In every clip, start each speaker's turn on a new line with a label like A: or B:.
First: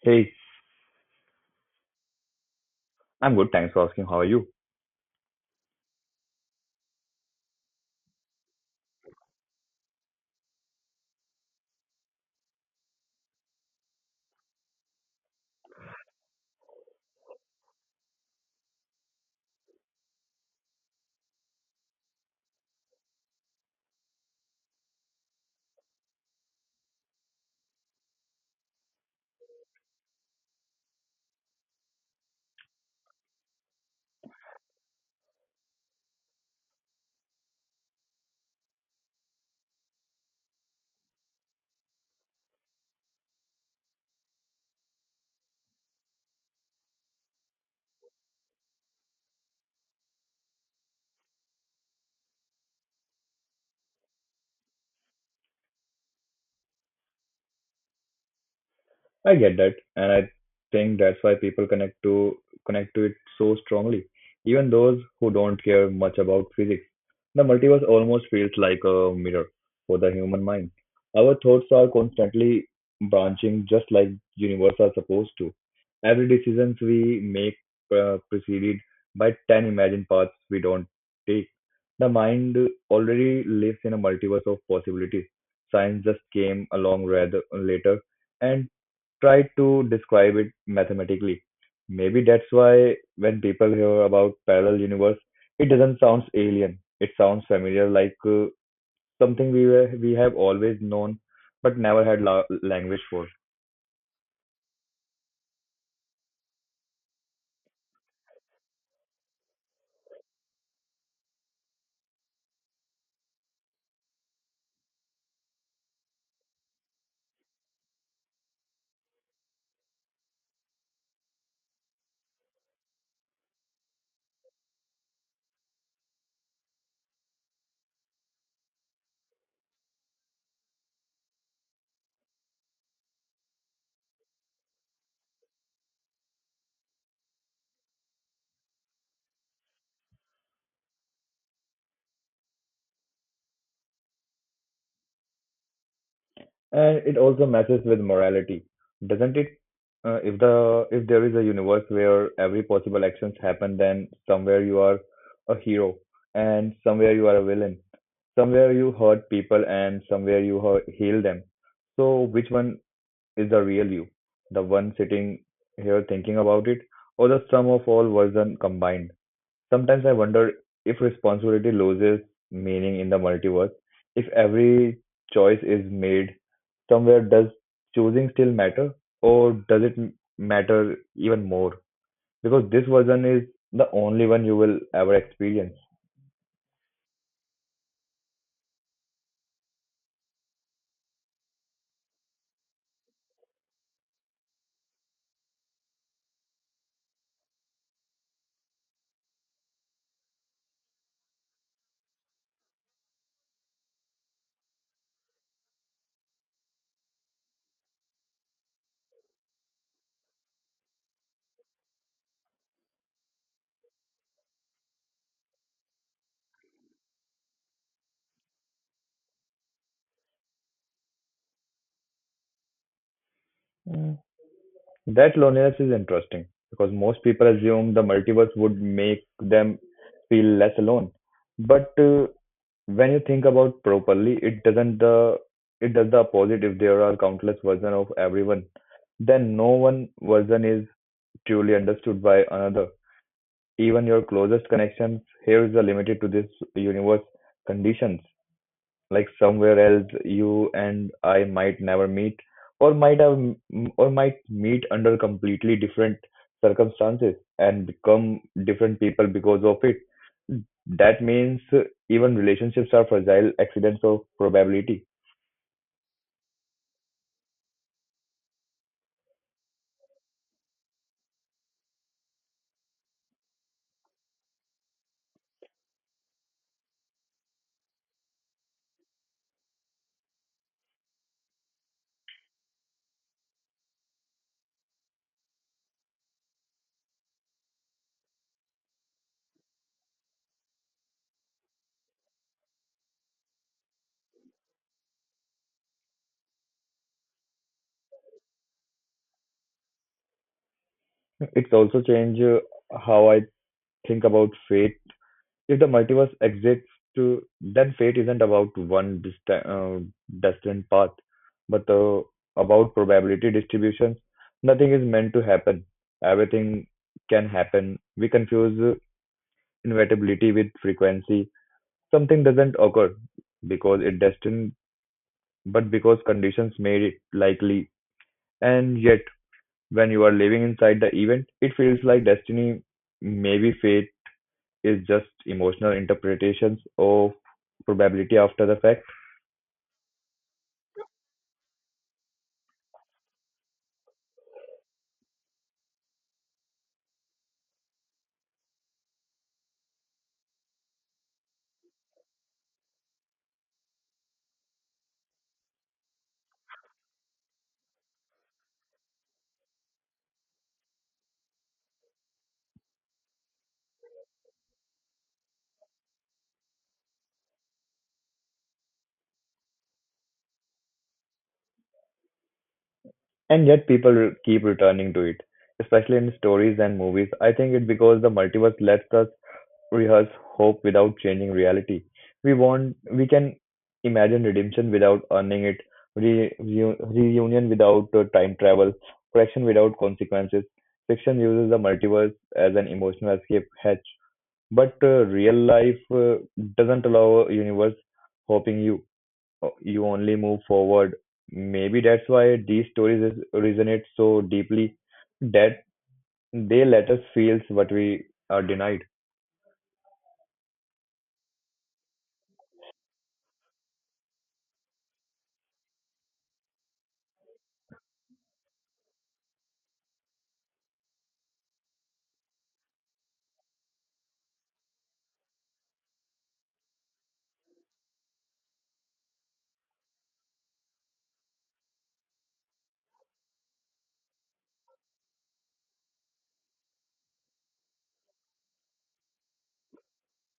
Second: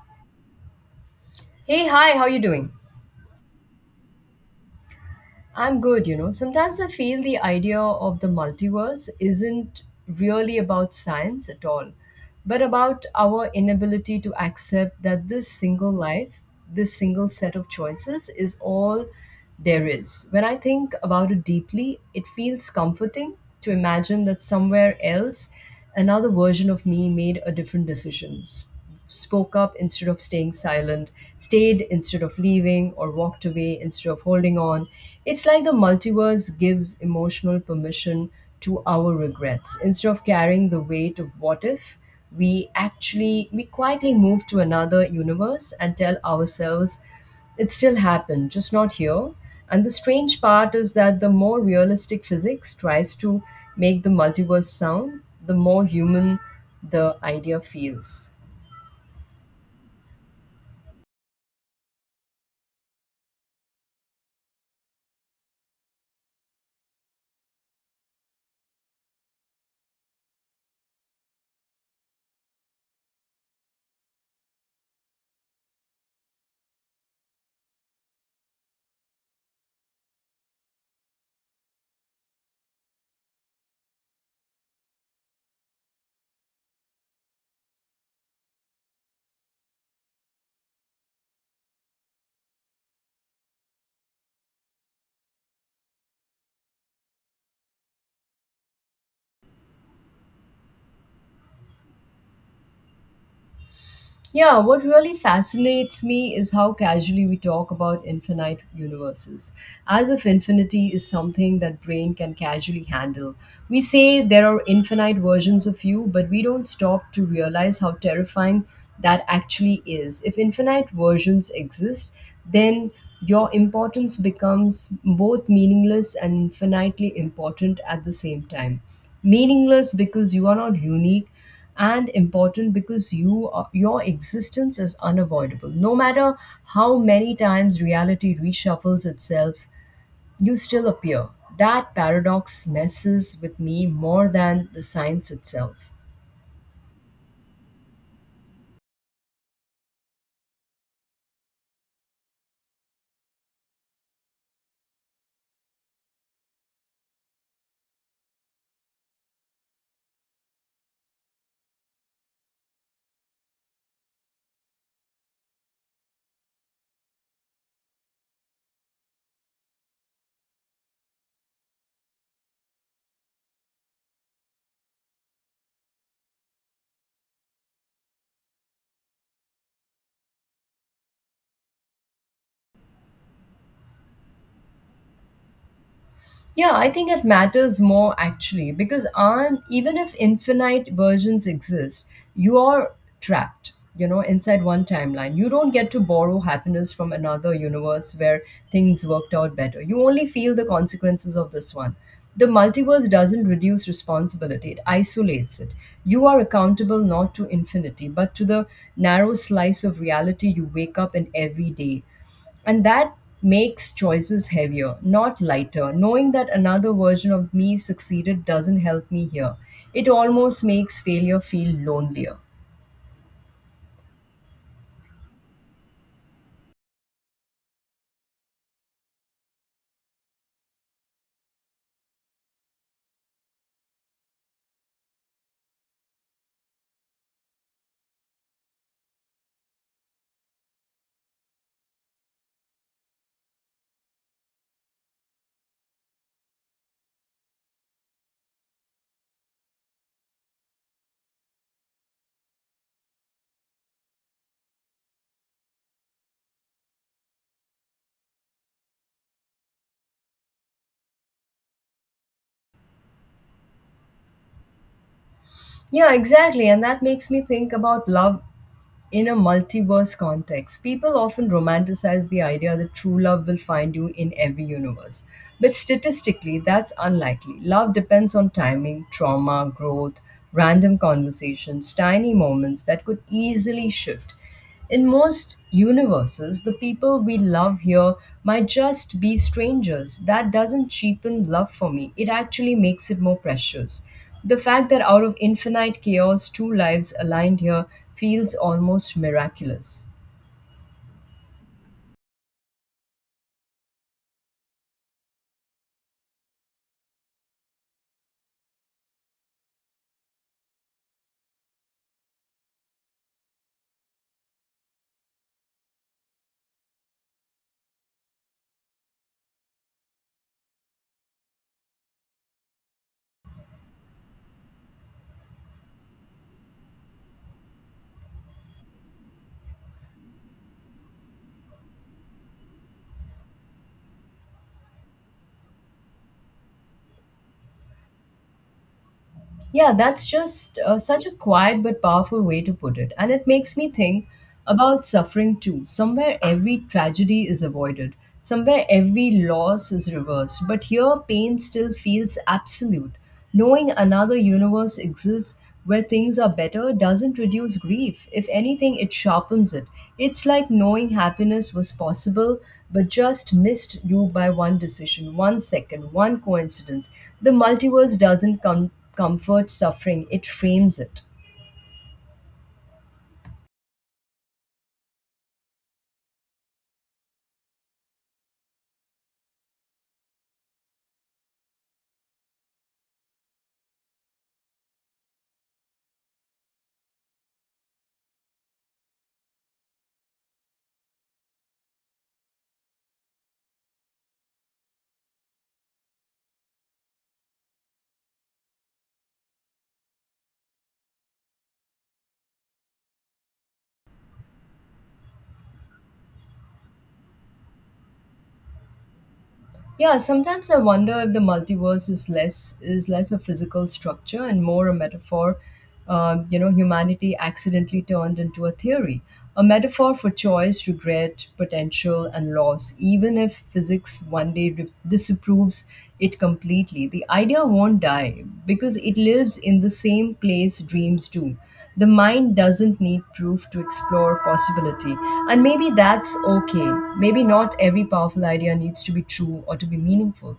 A: Hey,
B: Hey, hi, how you doing?
A: I'm good. Thanks for asking. How are you?
B: I'm good, you know. Sometimes I feel the idea of the multiverse isn't really about science at all, but about our inability to accept that this single life, this single set of choices is all there is. When I think about it deeply, it feels comforting to imagine that somewhere else another version of me made a different decisions, spoke up instead of staying silent, stayed instead of leaving, or walked away instead of holding on. It's like the multiverse gives emotional permission to our regrets. Instead of carrying the weight of what if, we quietly move to another universe and tell ourselves it still happened, just not here. And the strange part is that the more realistic physics tries to make the multiverse sound, the more human the idea feels.
A: I get that, and I think that's why people connect to it so strongly. Even those who don't care much about physics, the multiverse almost feels like a mirror for the human mind. Our thoughts are constantly branching, just like universe are supposed to. Every decisions we make preceded by 10 imagined paths we don't take. The mind already lives in a multiverse of possibilities. Science just came along rather later and try to describe it mathematically. Maybe that's why when people hear about parallel universe, it doesn't sound alien. It sounds familiar, like something we have always known but never had language for.
B: Yeah, what really fascinates me is how casually we talk about infinite universes, as if infinity is something that brain can casually handle. We say there are infinite versions of you, but we don't stop to realize how terrifying that actually is. If infinite versions exist, then your importance becomes both meaningless and infinitely important at the same time. Meaningless because you are not unique, and important because you are, your existence is unavoidable. No matter how many times reality reshuffles itself, you still appear. That paradox messes with me more than the science itself.
A: And it also messes with morality, doesn't it? If there is a universe where every possible actions happen, then somewhere you are a hero and somewhere you are a villain. Somewhere you hurt people and somewhere you heal them. So which one is the real you? The one sitting here thinking about it, or the sum of all version combined? Sometimes I wonder if responsibility loses meaning in the multiverse. If every choice is made somewhere, does choosing still matter, or does it matter even more? Because this version is the only one you will ever experience.
B: Yeah, I think it matters more actually because on, even if infinite versions exist, you are trapped, you know, inside one timeline. You don't get to borrow happiness from another universe where things worked out better. You only feel the consequences of this one. The multiverse doesn't reduce responsibility, it isolates it. You are accountable not to infinity, but to the narrow slice of reality you wake up in every day. And that makes choices heavier, not lighter. Knowing that another version of me succeeded doesn't help me here. It almost makes failure feel lonelier.
A: Mm. That loneliness is interesting because most people assume the multiverse would make them feel less alone. But when you think about properly, it does the opposite. If there are countless versions of everyone, then no one version is truly understood by another. Even your closest connections here is limited to this universe conditions, like somewhere else you and I might never meet or might have or might meet under completely different circumstances and become different people because of it. That means even relationships are fragile accidents of probability.
B: Yeah, exactly. And that makes me think about love in a multiverse context. People often romanticize the idea that true love will find you in every universe. But statistically, that's unlikely. Love depends on timing, trauma, growth, random conversations, tiny moments that could easily shift. In most universes, the people we love here might just be strangers. That doesn't cheapen love for me, it actually makes it more precious. The fact that out of infinite chaos, two lives aligned here feels almost miraculous.
A: It's also change how I think about fate. If the multiverse exists, then fate isn't about one destined path, but about probability distributions. Nothing is meant to happen. Everything can happen. We confuse inevitability with frequency. Something doesn't occur because it destined, but because conditions made it likely. And yet, when you are living inside the event, it feels like destiny, maybe fate, is just emotional interpretations of probability after the fact.
B: Yeah, that's just such a quiet but powerful way to put it. And it makes me think about suffering too. Somewhere every tragedy is avoided, somewhere every loss is reversed. But here, pain still feels absolute. Knowing another universe exists where things are better doesn't reduce grief. If anything, it sharpens it. It's like knowing happiness was possible but just missed you by one decision, one second, one coincidence. The multiverse doesn't come comfort suffering, it frames it.
A: And yet people keep returning to it, especially in stories and movies. I think it's because the multiverse lets us rehearse hope without changing reality. We can imagine redemption without earning it, reunion without time travel, correction without consequences. Fiction uses the multiverse as an emotional escape hatch, but real life doesn't allow a universe hoping. You only move forward. Maybe that's why these stories resonate so deeply that they let us feel what we are denied.
B: Yeah, sometimes I wonder if the multiverse is less a physical structure and more a metaphor, you know, humanity accidentally turned into a theory, a metaphor for choice, regret, potential and loss. Even if physics one day disapproves it completely, the idea won't die because it lives in the same place dreams do. The mind doesn't need proof to explore possibility. And maybe that's okay. Maybe not every powerful idea needs to be true or to be meaningful.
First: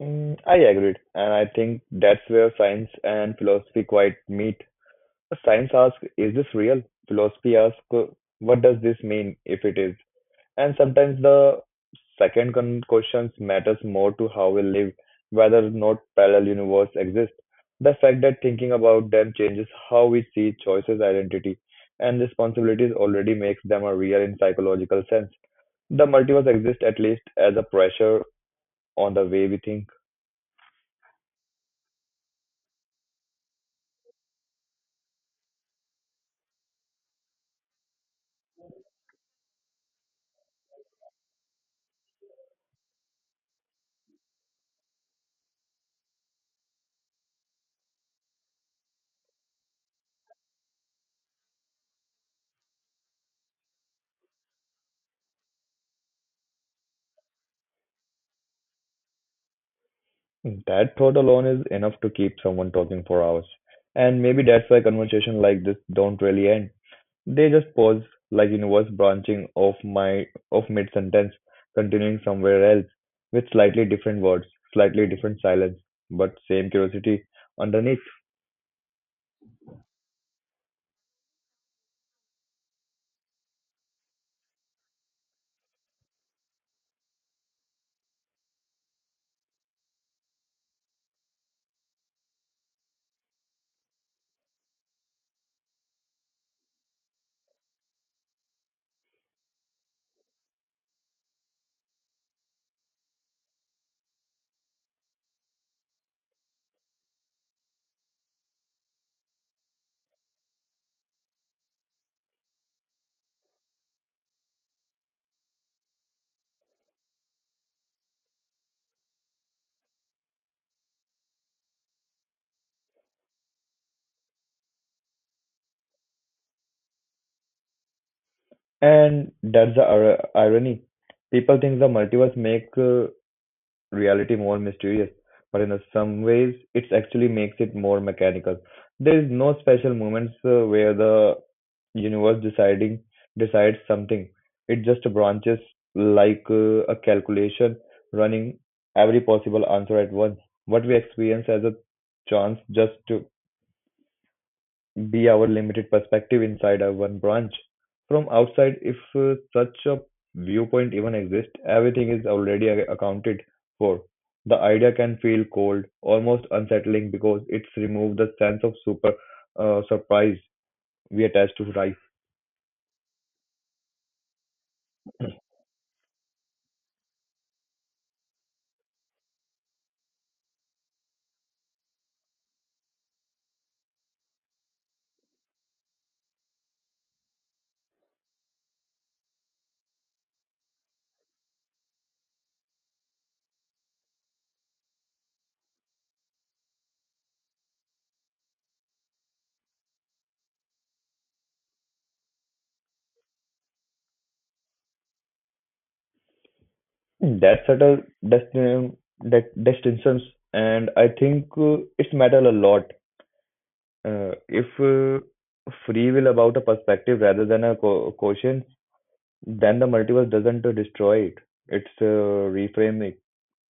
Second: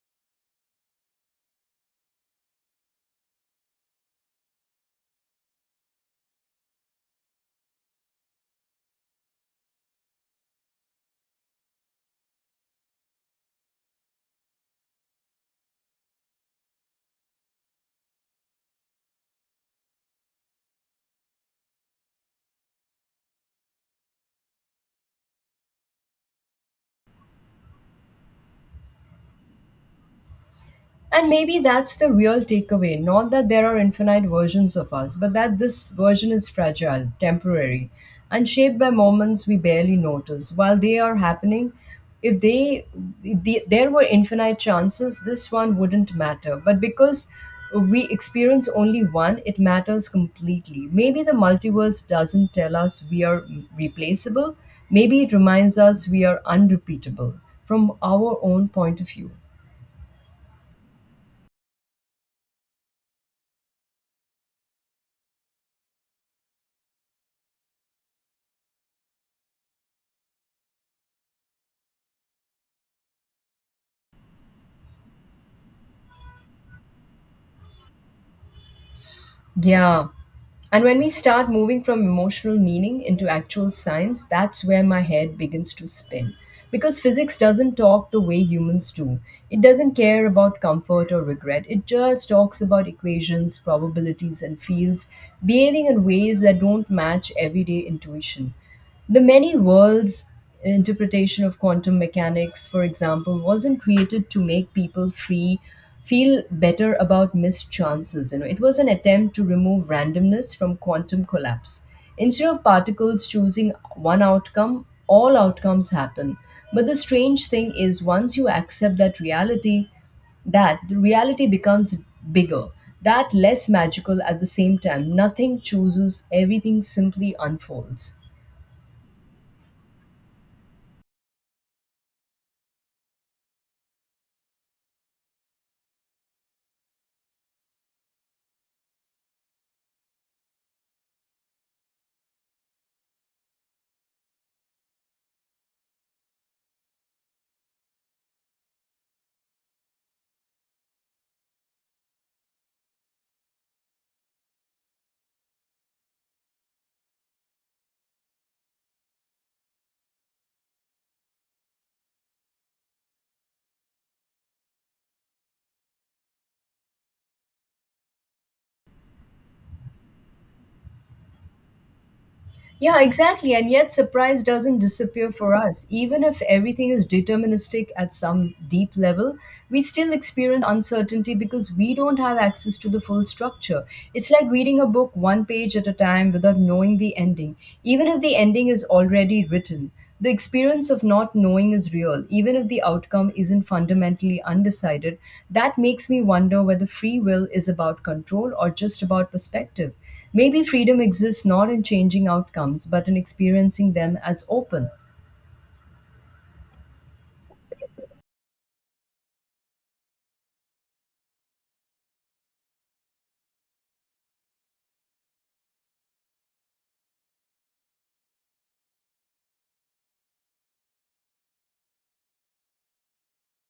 A: I agreed, and I think that's where science and philosophy quite meet. Science asks, "Is this real?" Philosophy asks, "What does this mean if it is?" And sometimes the second questions matters more to how we live, whether or not parallel universe exist. The fact that thinking about them changes how we see choices, identity, and responsibilities already makes them a real in psychological sense. The multiverse exists at least as a pressure on the way we think.
B: And maybe that's the real takeaway. Not that there are infinite versions of us, but that this version is fragile, temporary, and shaped by moments we barely notice. While they are happening, if they if the, there were infinite chances, this one wouldn't matter. But because we experience only one, it matters completely. Maybe the multiverse doesn't tell us we are replaceable. Maybe it reminds us we are unrepeatable from our own point of view.
A: That thought alone is enough to keep someone talking for hours. And maybe that's why conversation like this don't really end. They just pause, like universe branching off mid-sentence, continuing somewhere else, with slightly different words, slightly different silence, but same curiosity underneath.
B: Yeah. And when we start moving from emotional meaning into actual science, that's where my head begins to spin. Because physics doesn't talk the way humans do. It doesn't care about comfort or regret. It just talks about equations, probabilities, and fields behaving in ways that don't match everyday intuition. The many worlds interpretation of quantum mechanics, for example, wasn't created to make people free feel better about missed chances. You know, it was an attempt to remove randomness from quantum collapse. Instead of particles choosing one outcome, all outcomes happen. But the strange thing is once you accept that reality, that the reality becomes bigger, that less magical at the same time. Nothing chooses, everything simply unfolds.
A: And that's the irony. People think the multiverse make reality more mysterious, but in a some ways, it actually makes it more mechanical. There is no special moments where the universe deciding decides something. It just branches like a calculation running every possible answer at once. What we experience as a chance just be our limited perspective inside our one branch. From outside, if such a viewpoint even exists, everything is already accounted for. The idea can feel cold, almost unsettling, because it's removed the sense of super surprise we attach to life.
B: Yeah, exactly. And yet, surprise doesn't disappear for us. Even if everything is deterministic at some deep level, we still experience uncertainty because we don't have access to the full structure. It's like reading a book one page at a time without knowing the ending, even if the ending is already written. The experience of not knowing is real, even if the outcome isn't fundamentally undecided. That makes me wonder whether free will is about control or just about perspective. Maybe freedom exists not in changing outcomes, but in experiencing them as open.
A: That subtle that distinctions, and I think it's matter a lot. If free will about a perspective rather than a quotient. Then the multiverse doesn't destroy it. It's reframing.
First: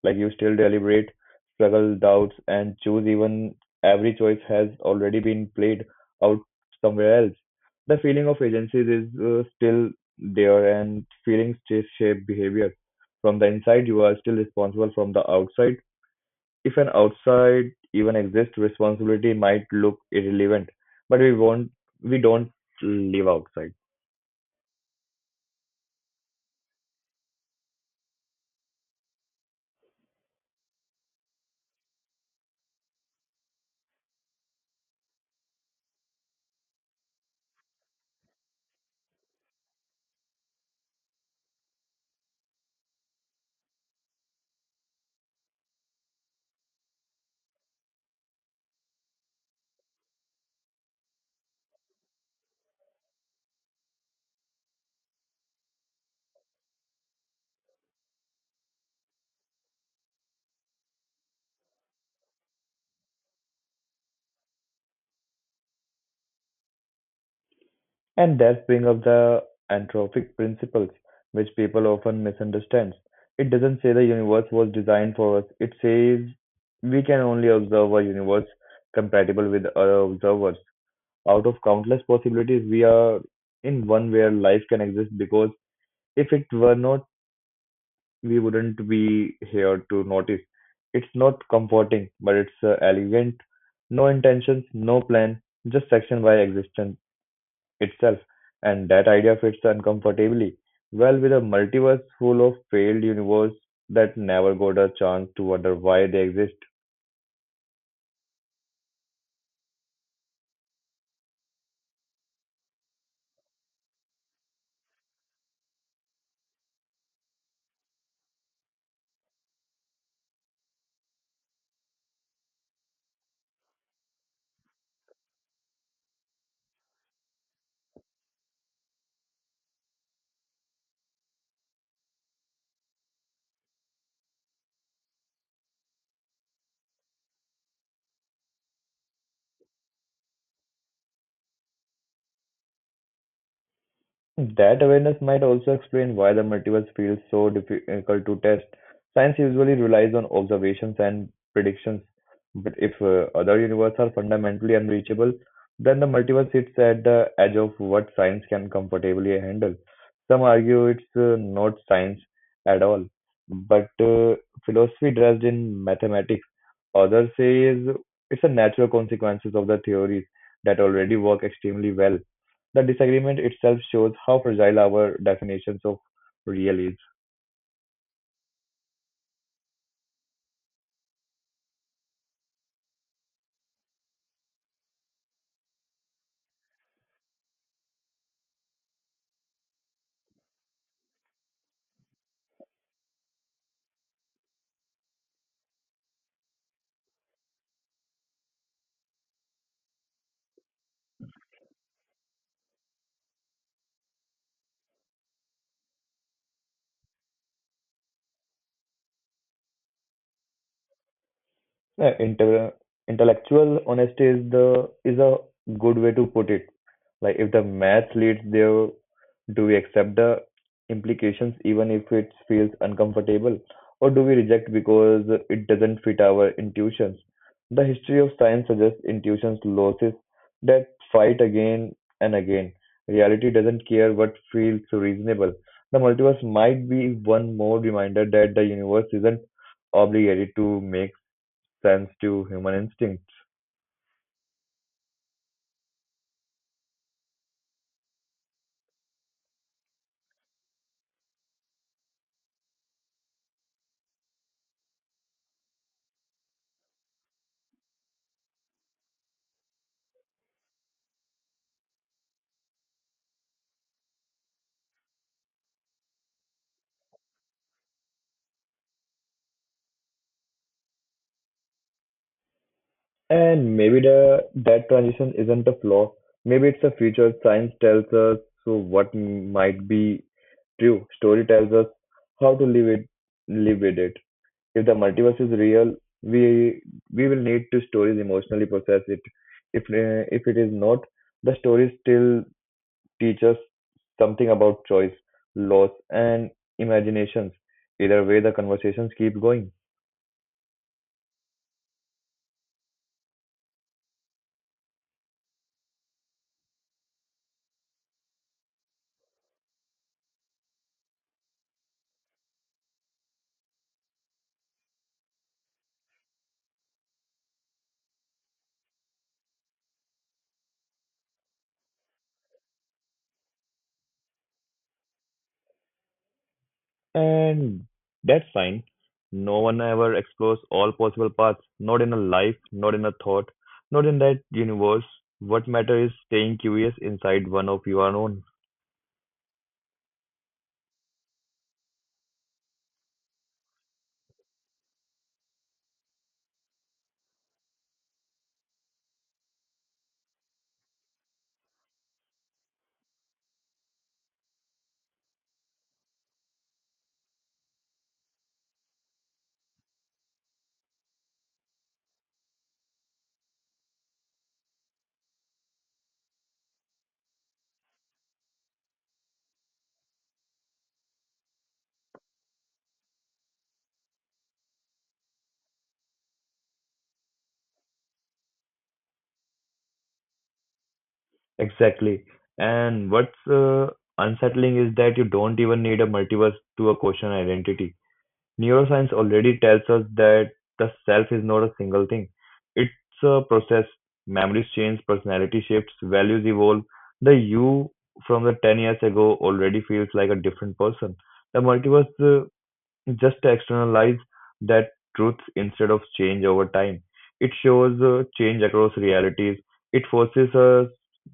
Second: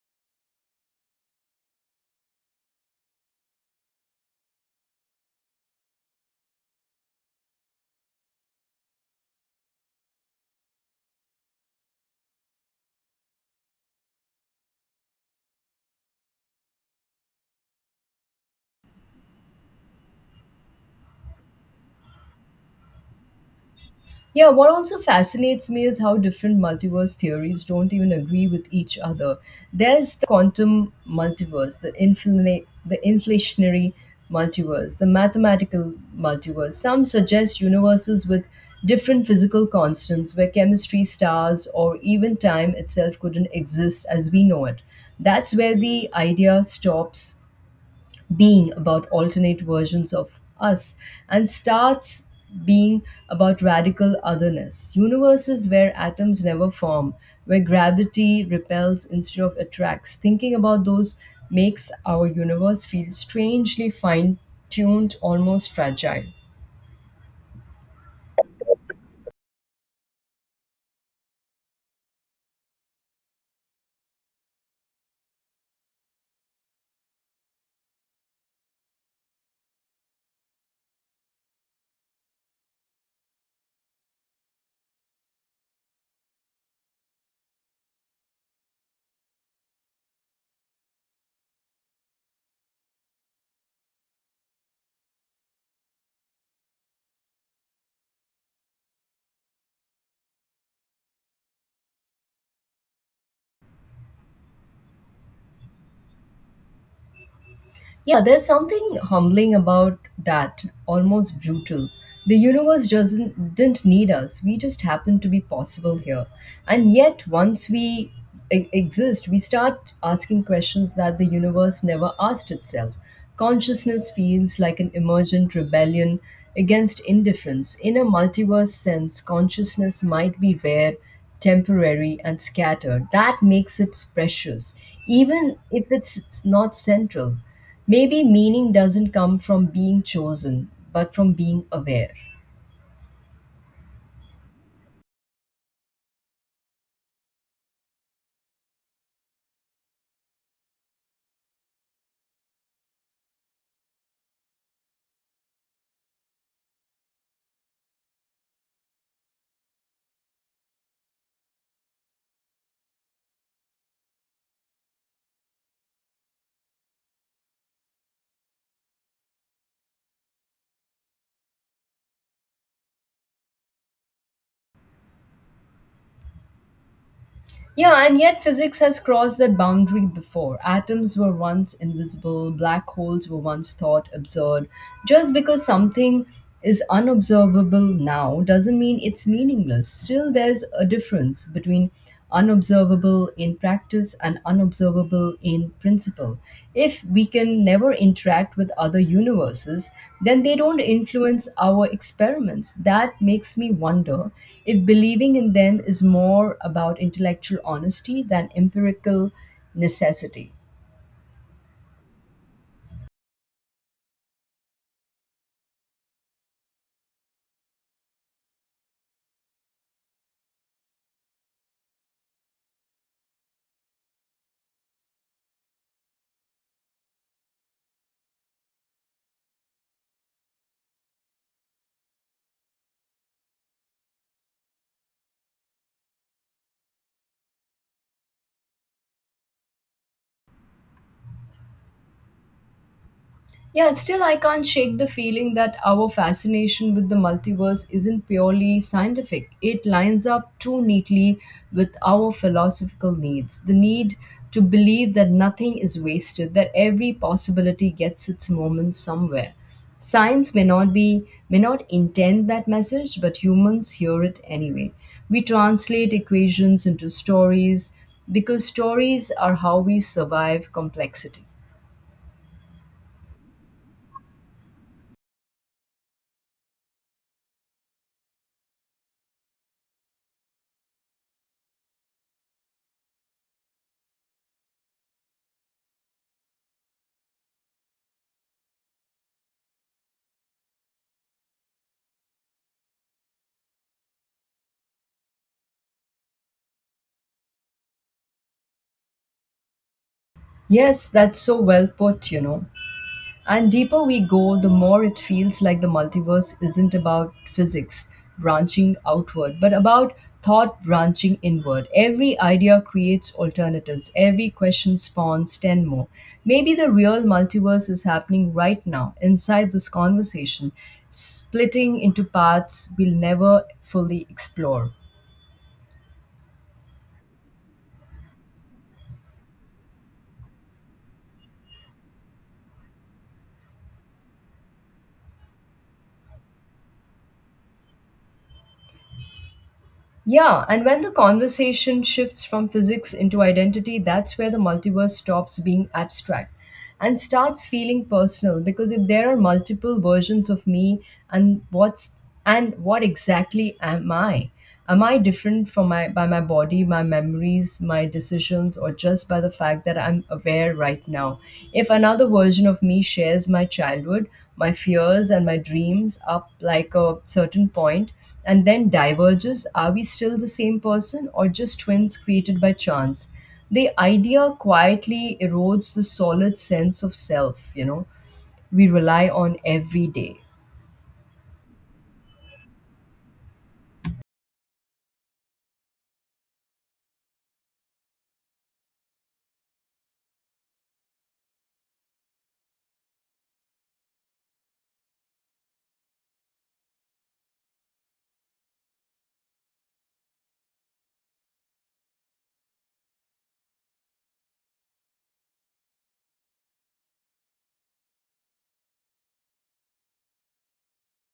A: Like you still deliberate, struggle, doubts, and choose. Even every choice has already been played out somewhere else. The feeling of agency is still there, and feelings shape behavior. From the inside, you are still responsible. From the outside, if an outside even exists, responsibility might look irrelevant. But we won't. We don't live outside.
B: Yeah, what also fascinates me is how different multiverse theories don't even agree with each other. There's the quantum multiverse, the inflationary multiverse, the mathematical multiverse. Some suggest universes with different physical constants where chemistry, stars, or even time itself couldn't exist as we know it. That's where the idea stops being about alternate versions of us and starts being about radical otherness. Universes where atoms never form, where gravity repels instead of attracts. Thinking about those makes our universe feel strangely fine tuned, almost fragile.
A: And that brings up the anthropic principles, which people often misunderstand. It doesn't say the universe was designed for us, it says we can only observe a universe compatible with other observers. Out of countless possibilities, we are in one where life can exist because if it were not, we wouldn't be here to notice. It's not comforting, but it's elegant. No intentions, no plan, just action by existence itself, and that idea fits uncomfortably well with a multiverse full of failed universes that never got a chance to wonder why they exist.
B: Yeah, there's something humbling about that, almost brutal. The universe doesn't didn't need us. We just happen to be possible here. And yet once we exist, we start asking questions that the universe never asked itself. Consciousness feels like an emergent rebellion against indifference. In a multiverse sense, consciousness might be rare, temporary, and scattered. That makes it precious, even if it's not central. Maybe meaning doesn't come from being chosen, but from being aware.
A: That awareness might also explain why the multiverse feels so difficult to test. Science usually relies on observations and predictions, but if other universes are fundamentally unreachable, then the multiverse sits at the edge of what science can comfortably handle. Some argue it's not science at all, but philosophy dressed in mathematics. Others say it's a natural consequences of the theories that already work extremely well. The disagreement itself shows how fragile our definitions of real is.
B: Yeah, and yet physics has crossed that boundary before. Atoms were once invisible, black holes were once thought absurd. Just because something is unobservable now doesn't mean it's meaningless. Still, there's a difference between unobservable in practice is an unobservable in principle. If we can never interact with other universes, then they don't influence our experiments. That makes me wonder if believing in them is more about intellectual honesty than empirical necessity.
A: Yeah, intellectual honesty is a good way to put it. Like if the math leads there, do we accept the implications even if it feels uncomfortable, or do we reject because it doesn't fit our intuitions? The history of science suggests intuitions losses that fight again and again. Reality doesn't care what feels reasonable. The multiverse might be one more reminder that the universe isn't obligated to make sense to human instinct.
B: Yeah, still, I can't shake the feeling that our fascination with the multiverse isn't purely scientific. It lines up too neatly with our philosophical needs, the need to believe that nothing is wasted, that every possibility gets its moment somewhere. Science may not intend that message, but humans hear it anyway. We translate equations into stories because stories are how we survive complexity.
A: And maybe the that transition isn't a flaw. Maybe it's a feature. Science tells us so what might be true. Story tells us how to live with it. If the multiverse is real, we we will need to stories emotionally process it. If it is not, the stories still teach us something about choice, loss, and imaginations. Either way, the conversations keep going.
B: Yes, that's so well put, you know. And deeper we go, the more it feels like the multiverse isn't about physics branching outward, but about thought branching inward. Every idea creates alternatives, every question spawns 10 more. Maybe the real multiverse is happening right now, inside this conversation, splitting into paths we'll never fully explore.
A: And that's fine. No one ever explores all possible paths, not in a life, not in a thought, not in that universe. What matters is staying curious inside one of your own.
B: Yeah, and when the conversation shifts from physics into identity, that's where the multiverse stops being abstract and starts feeling personal. Because if there are multiple versions of me, and what's and what exactly am I? Am I different from my by my body, my memories, my decisions, or just by the fact that I'm aware right now? If another version of me shares my childhood, my fears and my dreams up like a certain point, and then diverges, are we still the same person or just twins created by chance? The idea quietly erodes the solid sense of self, you know, we rely on every day.
A: Exactly. And what's unsettling is that you don't even need a multiverse to a question identity. Neuroscience already tells us that the self is not a single thing. It's a process. Memories change, personality shifts, values evolve. The you from the 10 years ago already feels like a different person. The multiverse just externalize that truth instead of change over time. It shows change across realities. It forces us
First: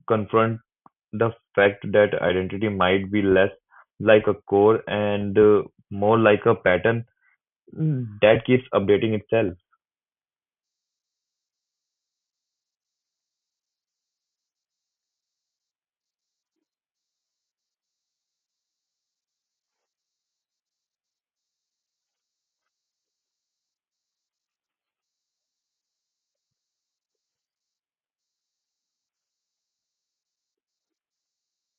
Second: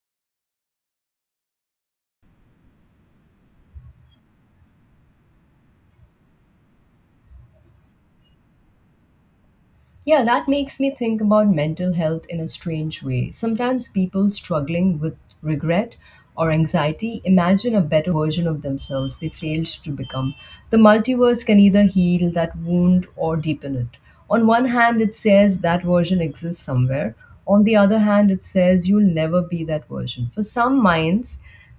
A: confront the fact that identity might be less like a core and more like a pattern that keeps updating itself.
B: Yeah, that makes me think about mental health in a strange way. Sometimes people struggling with regret or anxiety imagine a better version of themselves they failed to become. The multiverse can either heal that wound or deepen it. On one hand, it says that version exists somewhere. On the other hand, it says you'll never be that version. For some minds,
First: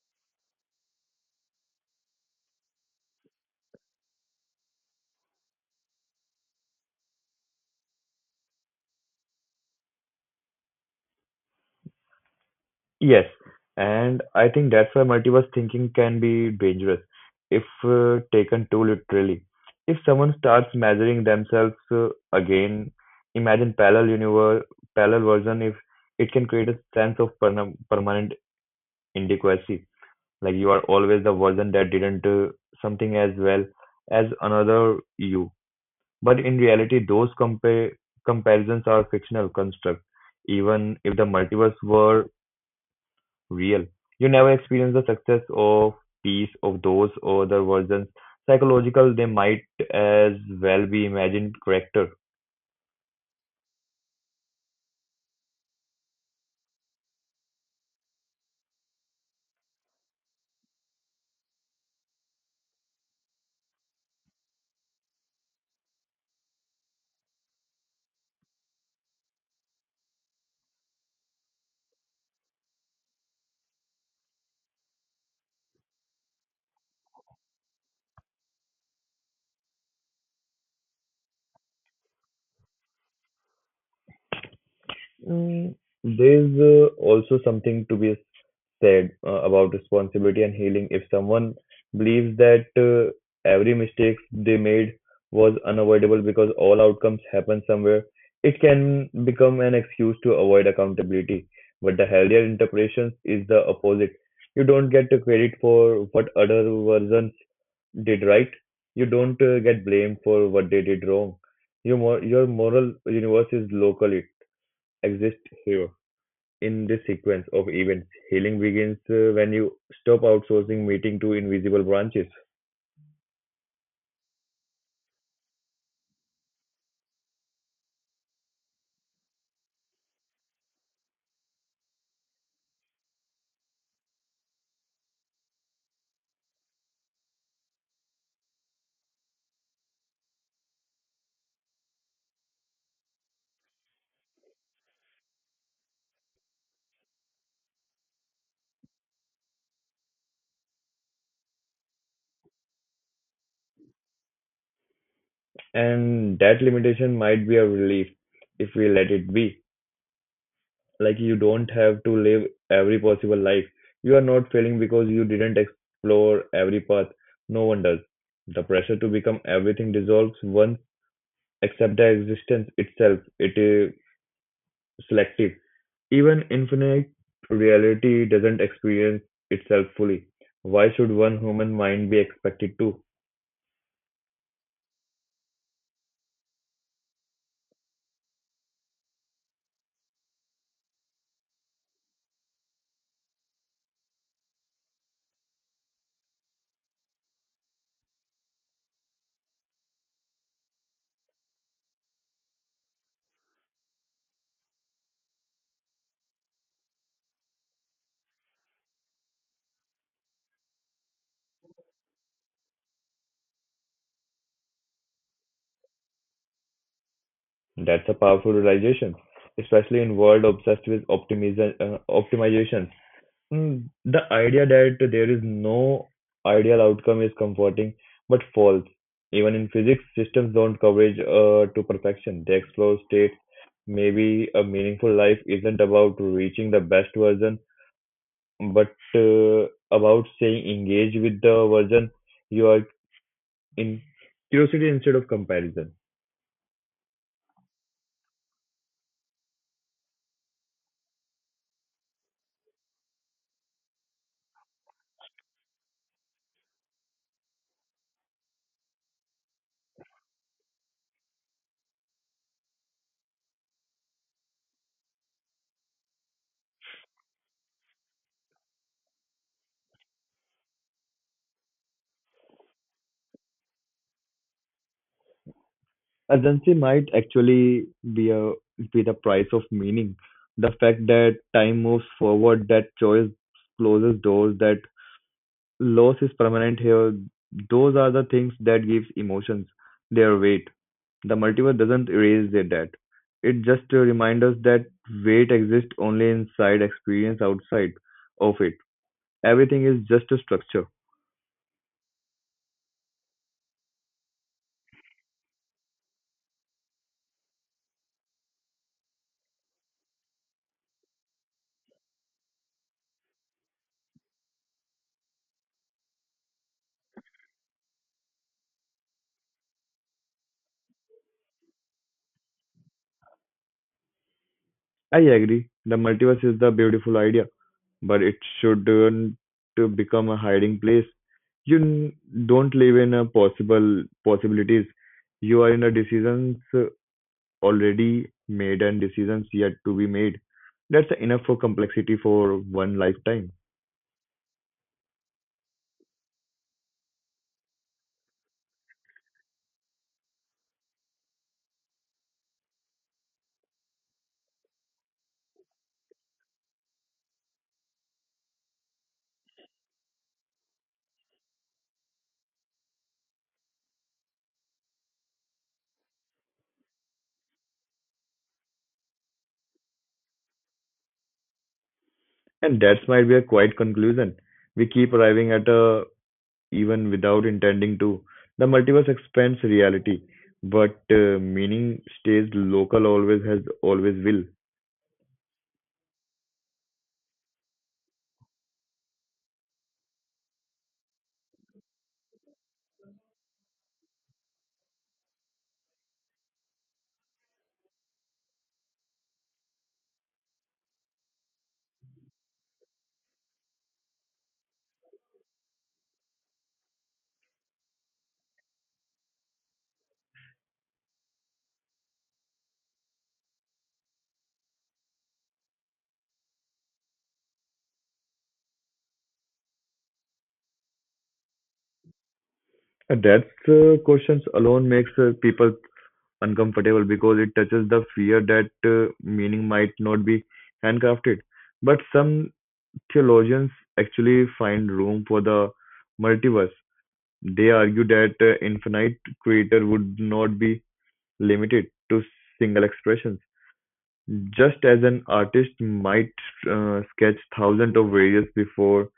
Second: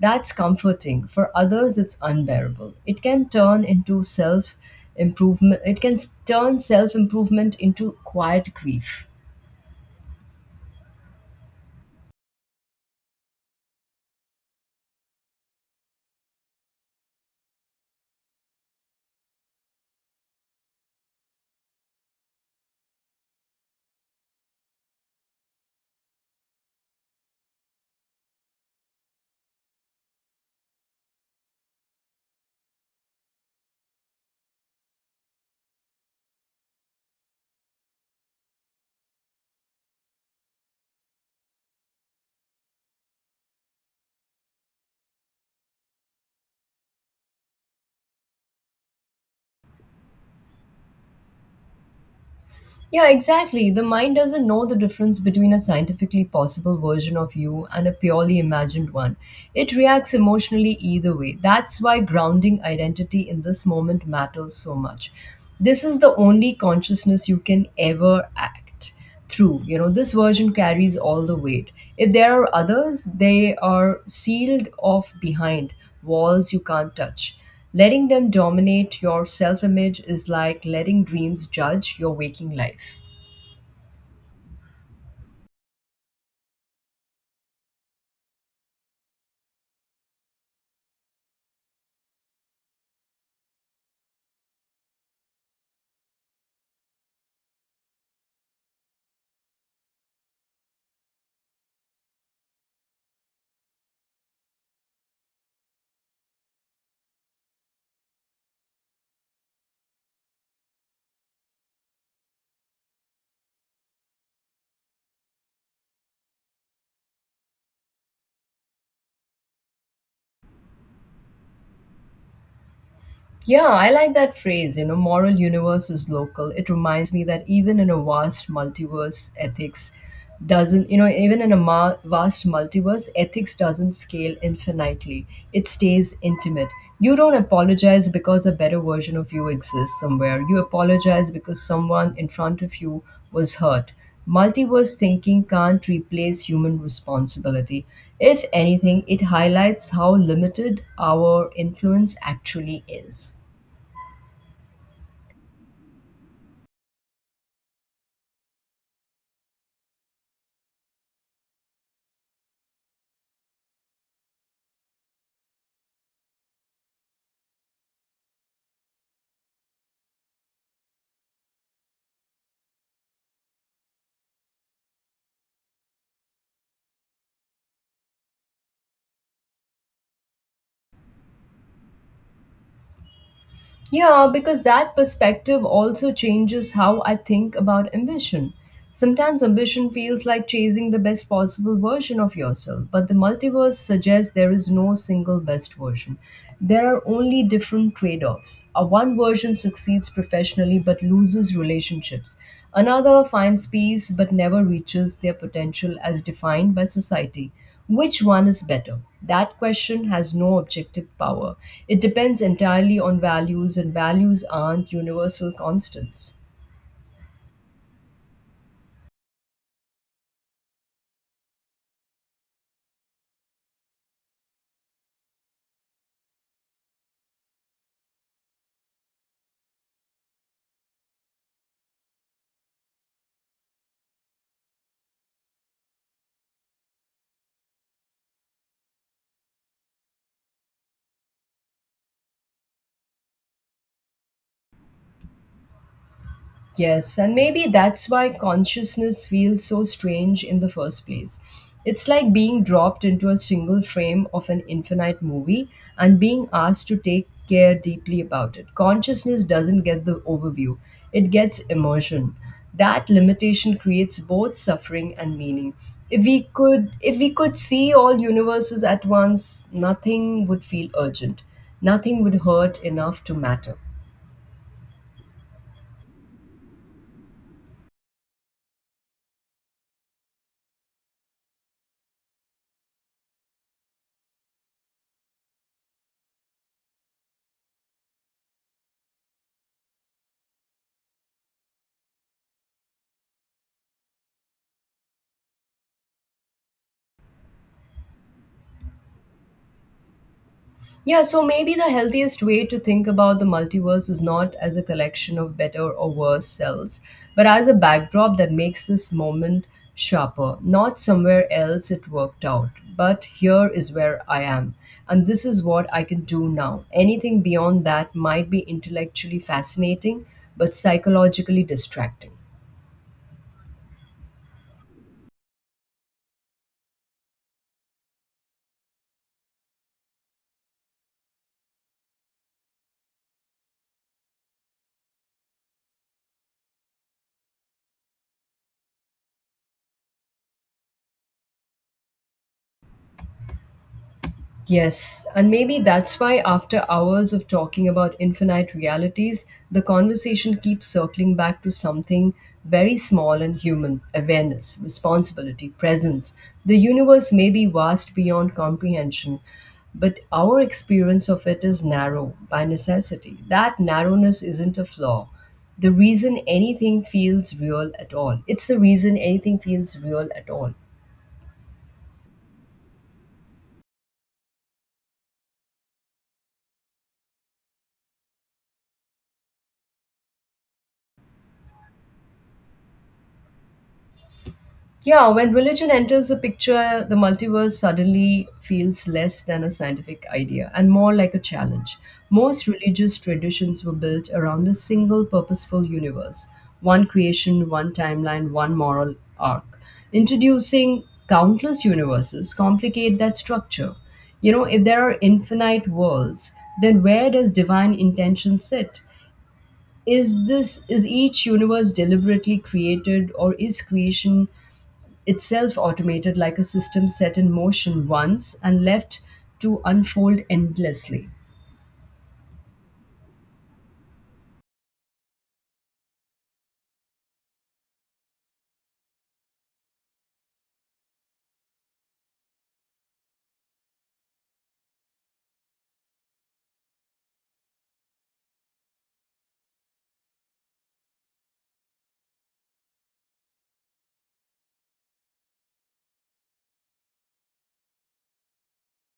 B: that's comforting. For others, it's unbearable. It can turn into self improvement, it can turn self improvement into quiet grief.
A: Yes, and I think that's why multiverse thinking can be dangerous if taken too literally. If someone starts measuring themselves again, imagine parallel universe, parallel version. If it can create a sense of permanent inadequacy, like you are always the version that didn't something as well as another you. But in reality, those comparisons are fictional construct. Even if the multiverse were real, you never experience the success or peace of those other versions. Psychological, they might as well be imagined character.
B: Yeah, exactly. The mind doesn't know the difference between a scientifically possible version of you and a purely imagined one. It reacts emotionally either way. That's why grounding identity in this moment matters so much. This is the only consciousness you can ever act just through. You know, this version carries all the weight. If there are others, they are sealed off behind walls you can't touch. Letting them dominate your self image is like letting dreams judge your waking life.
A: Mm, There's also something to be said about responsibility and healing. If someone believes that every mistake they made was unavoidable because all outcomes happen somewhere, it can become an excuse to avoid accountability. But the healthier interpretation is the opposite. You don't get the credit for what other versions did right. You don't get blamed for what they did wrong. Your moral universe is local exist here. In this sequence of events, healing begins when you stop outsourcing meeting to invisible branches.
B: Yeah, I like that phrase, you know, moral universe is local. It reminds me that even in a vast multiverse, ethics doesn't, you know, even in a ma- vast multiverse, ethics doesn't scale infinitely. It stays intimate. You don't apologize because a better version of you exists somewhere. You apologize because someone in front of you was hurt. Multiverse thinking can't replace human responsibility. If anything, it highlights how limited our influence actually is.
A: And that limitation might be a relief if we let it be. Like you don't have to live every possible life. You are not failing because you didn't explore every path. No one does. The pressure to become everything dissolves once, except the existence itself. It is selective. Even infinite reality doesn't experience itself fully. Why should one human mind be expected to?
B: Yeah, because that perspective also changes how I think about ambition. Sometimes ambition feels like chasing the best possible version of yourself, but the multiverse suggests there is no single best version. There are only different trade offs. A one version succeeds professionally but loses relationships. Another finds peace but never reaches their potential as defined by society. Which one is better? That question has no objective power. It depends entirely on values, and values aren't universal constants.
A: That's a powerful realization, especially in world obsessed with optimization. The idea that there is no ideal outcome is comforting, but false. Even in physics, systems don't coverage to perfection. They explore states. Maybe a meaningful life isn't about reaching the best version but about saying engage with the version you are in curiosity instead of comparison.
B: Yes, and maybe that's why consciousness feels so strange in the first place. It's like being dropped into a single frame of an infinite movie and being asked to take care deeply about it. Consciousness doesn't get the overview, it gets immersion. That limitation creates both suffering and meaning. If we could see all universes at once, nothing would feel urgent. Nothing would hurt enough to matter.
A: Urgency might actually be a be the price of meaning. The fact that time moves forward, that choice closes doors, that loss is permanent here, those are the things that gives emotions their weight. The multiverse doesn't erase their debt. It just reminds us that weight exists only inside experience outside of it. Everything is just a structure.
B: Yeah, so maybe the healthiest way to think about the multiverse is not as a collection of better or worse selves, but as a backdrop that makes this moment sharper. Not somewhere else it worked out, but here is where I am. And this is what I can do now. Anything beyond that might be intellectually fascinating, but psychologically distracting.
A: I agree. The multiverse is the beautiful idea, but it shouldn't to become a hiding place. You n- don't live in a possible possibilities. You are in a decisions already made and decisions yet to be made. That's enough for complexity for one lifetime.
B: Yes, and maybe that's why after hours of talking about infinite realities, the conversation keeps circling back to something very small and human awareness, responsibility, presence. The universe may be vast beyond comprehension, but our experience of it is narrow by necessity. That narrowness isn't a flaw. The reason anything feels real at all, it's the reason anything feels real at all.
A: And that might be a quiet conclusion. We keep arriving at a even without intending to. The multiverse expands reality, but meaning stays local. Always has, always will.
B: Yeah, when religion enters the picture, the multiverse suddenly feels less than a scientific idea and more like a challenge. Most religious traditions were built around a single purposeful universe one creation, one timeline, one moral arc. Introducing countless universes complicate that structure. You know, if there are infinite worlds, then where does divine intention sit? Is each universe deliberately created, or is creation itself automated like a system set in motion once and left to unfold endlessly?
A: And that's questions alone makes people uncomfortable because it touches the fear that meaning might not be handcrafted. But some theologians actually find room for the multiverse. They argue that infinite creator would not be limited to single expressions. Just as an artist might sketch thousands of variants before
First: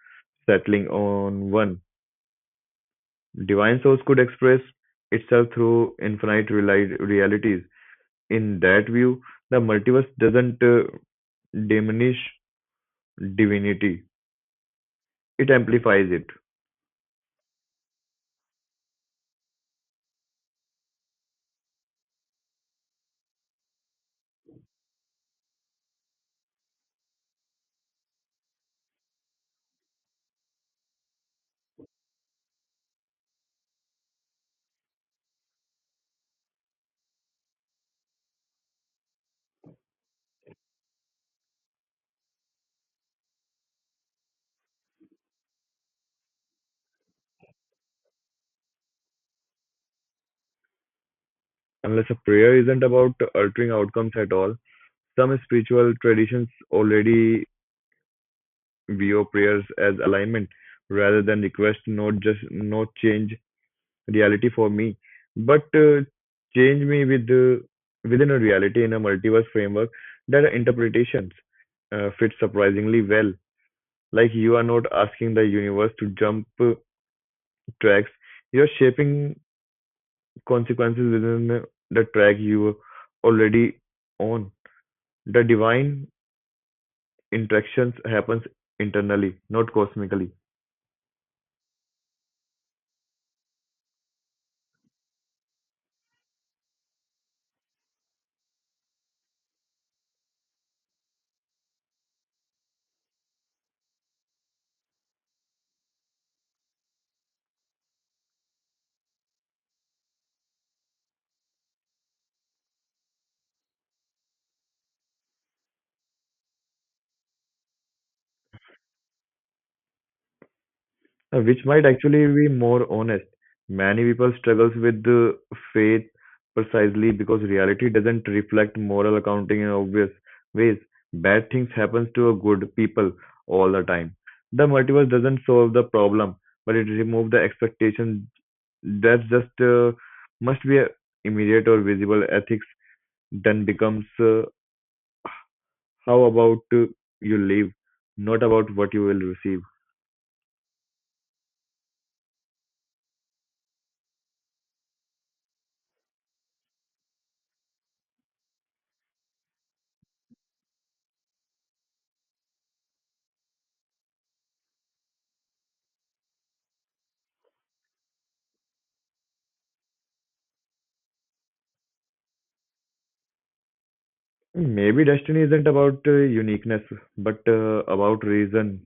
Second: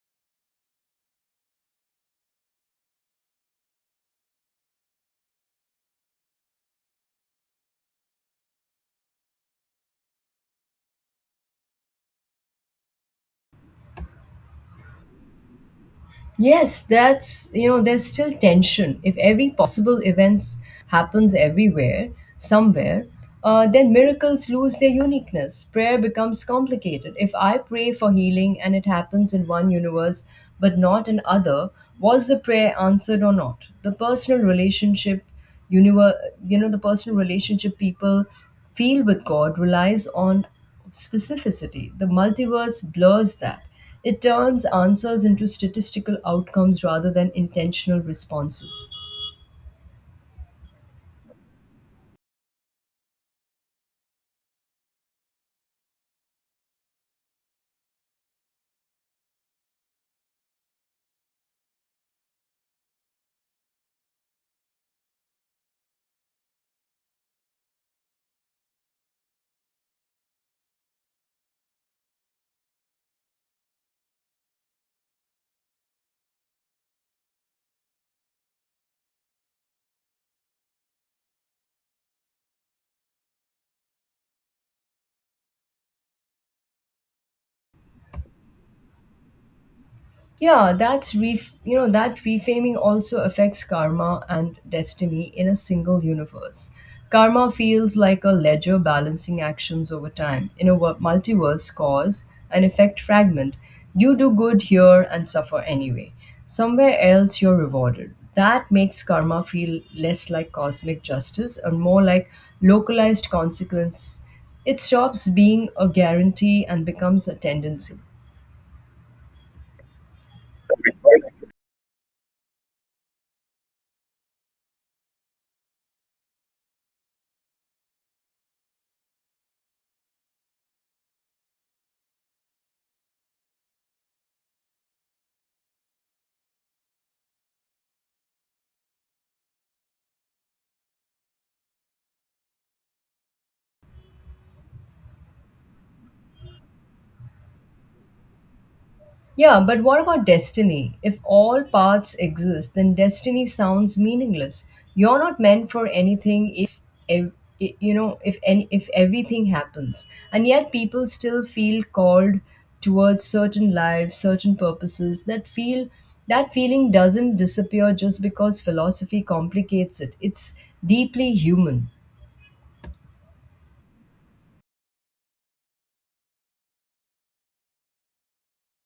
A: settling on one, divine source could express itself through realities. In that view, the multiverse doesn't diminish divinity, it amplifies it.
B: Yes, there's still tension. If every possible events happens everywhere, somewhere, then miracles lose their uniqueness. Prayer becomes complicated. If I pray for healing and it happens in one universe but not in other, was the prayer answered or not? Univer- the personal relationship people feel with God relies on specificity. The multiverse blurs that. It turns answers into statistical outcomes rather than intentional responses.
A: Unless a prayer isn't about altering outcomes at all, some spiritual traditions already view prayers as alignment rather than request, not just not change reality for me, but change me with within a reality in a multiverse framework that interpretations fit surprisingly well. Like you are not asking the universe to jump tracks, you're shaping consequences within the track you already on. The divine interactions happens internally, not cosmically.
B: Yeah, that reframing also affects karma and destiny in a single universe. Karma feels like a ledger balancing actions over time in a wo- Multiverse cause and effect fragment. You do good here and suffer anyway. Somewhere else you're rewarded. That makes karma feel less like cosmic justice and more like localized consequence. It stops being a guarantee and becomes a tendency.
A: Which might actually be more honest. Many people struggles with the faith precisely because reality doesn't reflect moral accounting in obvious ways. Bad things happens to a good people all the time. The multiverse doesn't solve the problem, but it removes the expectation that just must be a immediate or visible ethics. Then becomes how about you live, not about what you will receive.
B: Yeah, but what about destiny? If all paths exist, then destiny sounds meaningless. You're not meant for anything if ev- I- you know if any if everything happens. And yet people still feel called towards certain lives, certain purposes. That feeling doesn't disappear just because philosophy complicates it. It's deeply human.
A: Maybe destiny isn't about uniqueness, but about reason.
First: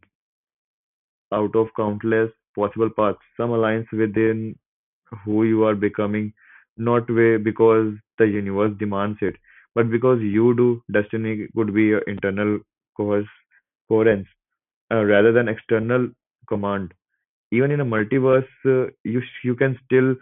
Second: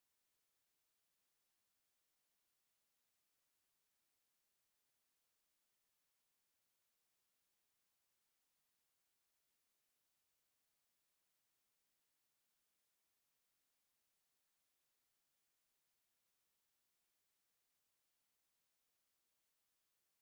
A: Out of countless possible paths, some aligns within who you are becoming, not way because the universe demands it, but because you do. Destiny could be your internal coerce, coherence rather than external command. Even in a multiverse, you can still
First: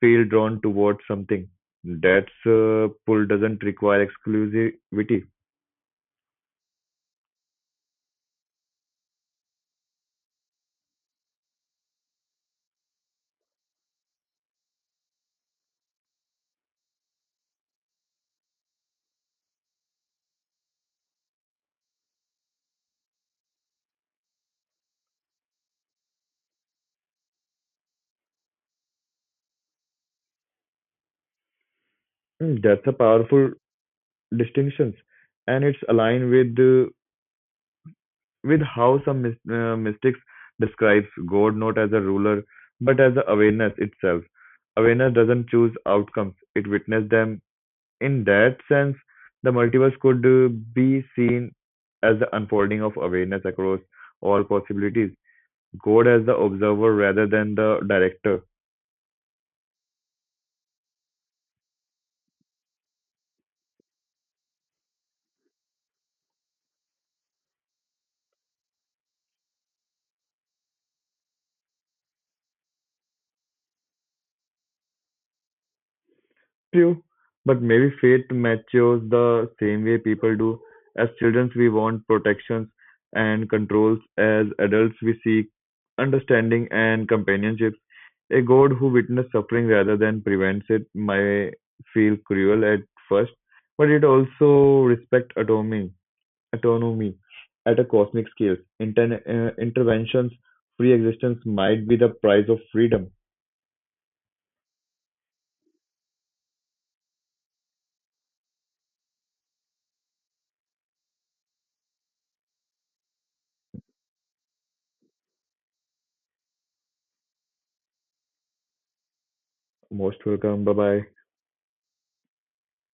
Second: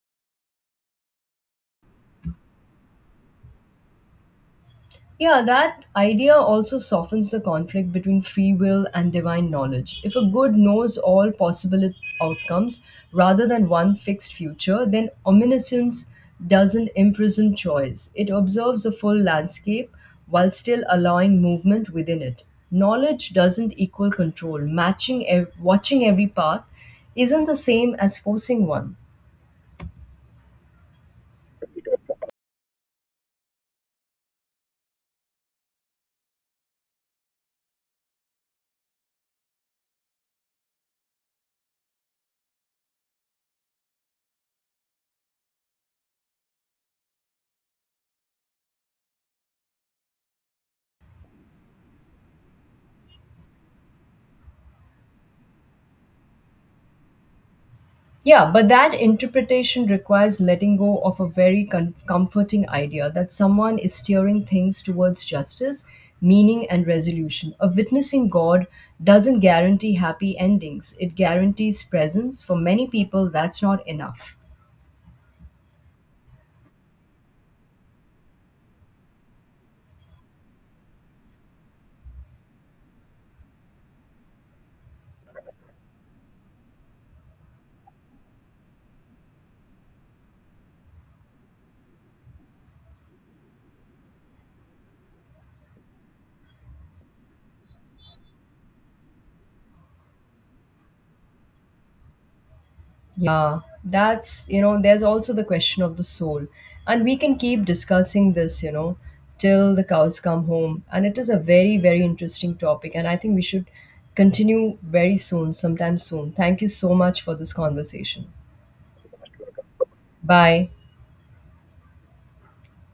A: feel drawn towards something. That's pull doesn't require exclusivity.
B: Yeah, that idea also softens the conflict between free will and divine knowledge. If a good knows all possible outcomes rather than one fixed future, then omniscience doesn't imprison choice. It observes the full landscape while still allowing movement within it. Knowledge doesn't equal control. Watching every path isn't the same as forcing one.
A: That's a powerful distinctions, and it's aligned with the with how some mys- mystics describes God not as a ruler but as the awareness itself. Awareness doesn't choose outcomes; it witnesses them. In that sense, the multiverse could be seen as the unfolding of awareness across all possibilities. God as the observer rather than the director.
B: Yeah, but that interpretation requires letting go of a comforting idea that someone is steering things towards justice, meaning, and resolution. A witnessing God doesn't guarantee happy endings, it guarantees presence. For many people, that's not enough.
A: True, but maybe fate matures the same way people do. As children, we want protections and controls. As adults, we seek understanding and companionships. A god who witnessed suffering rather than prevents it may feel cruel at first, but it also respects autonomy, autonomy at a cosmic scale. Interventions, free existence might be the price of freedom.
B: Yeah, there's also the question of the soul. And we can keep discussing this till the cows come home. And it is a very, very interesting topic. And I think we should continue very soon, sometime soon. Thank you so much for this conversation.
A: Most welcome.
B: Bye.
A: Bye bye.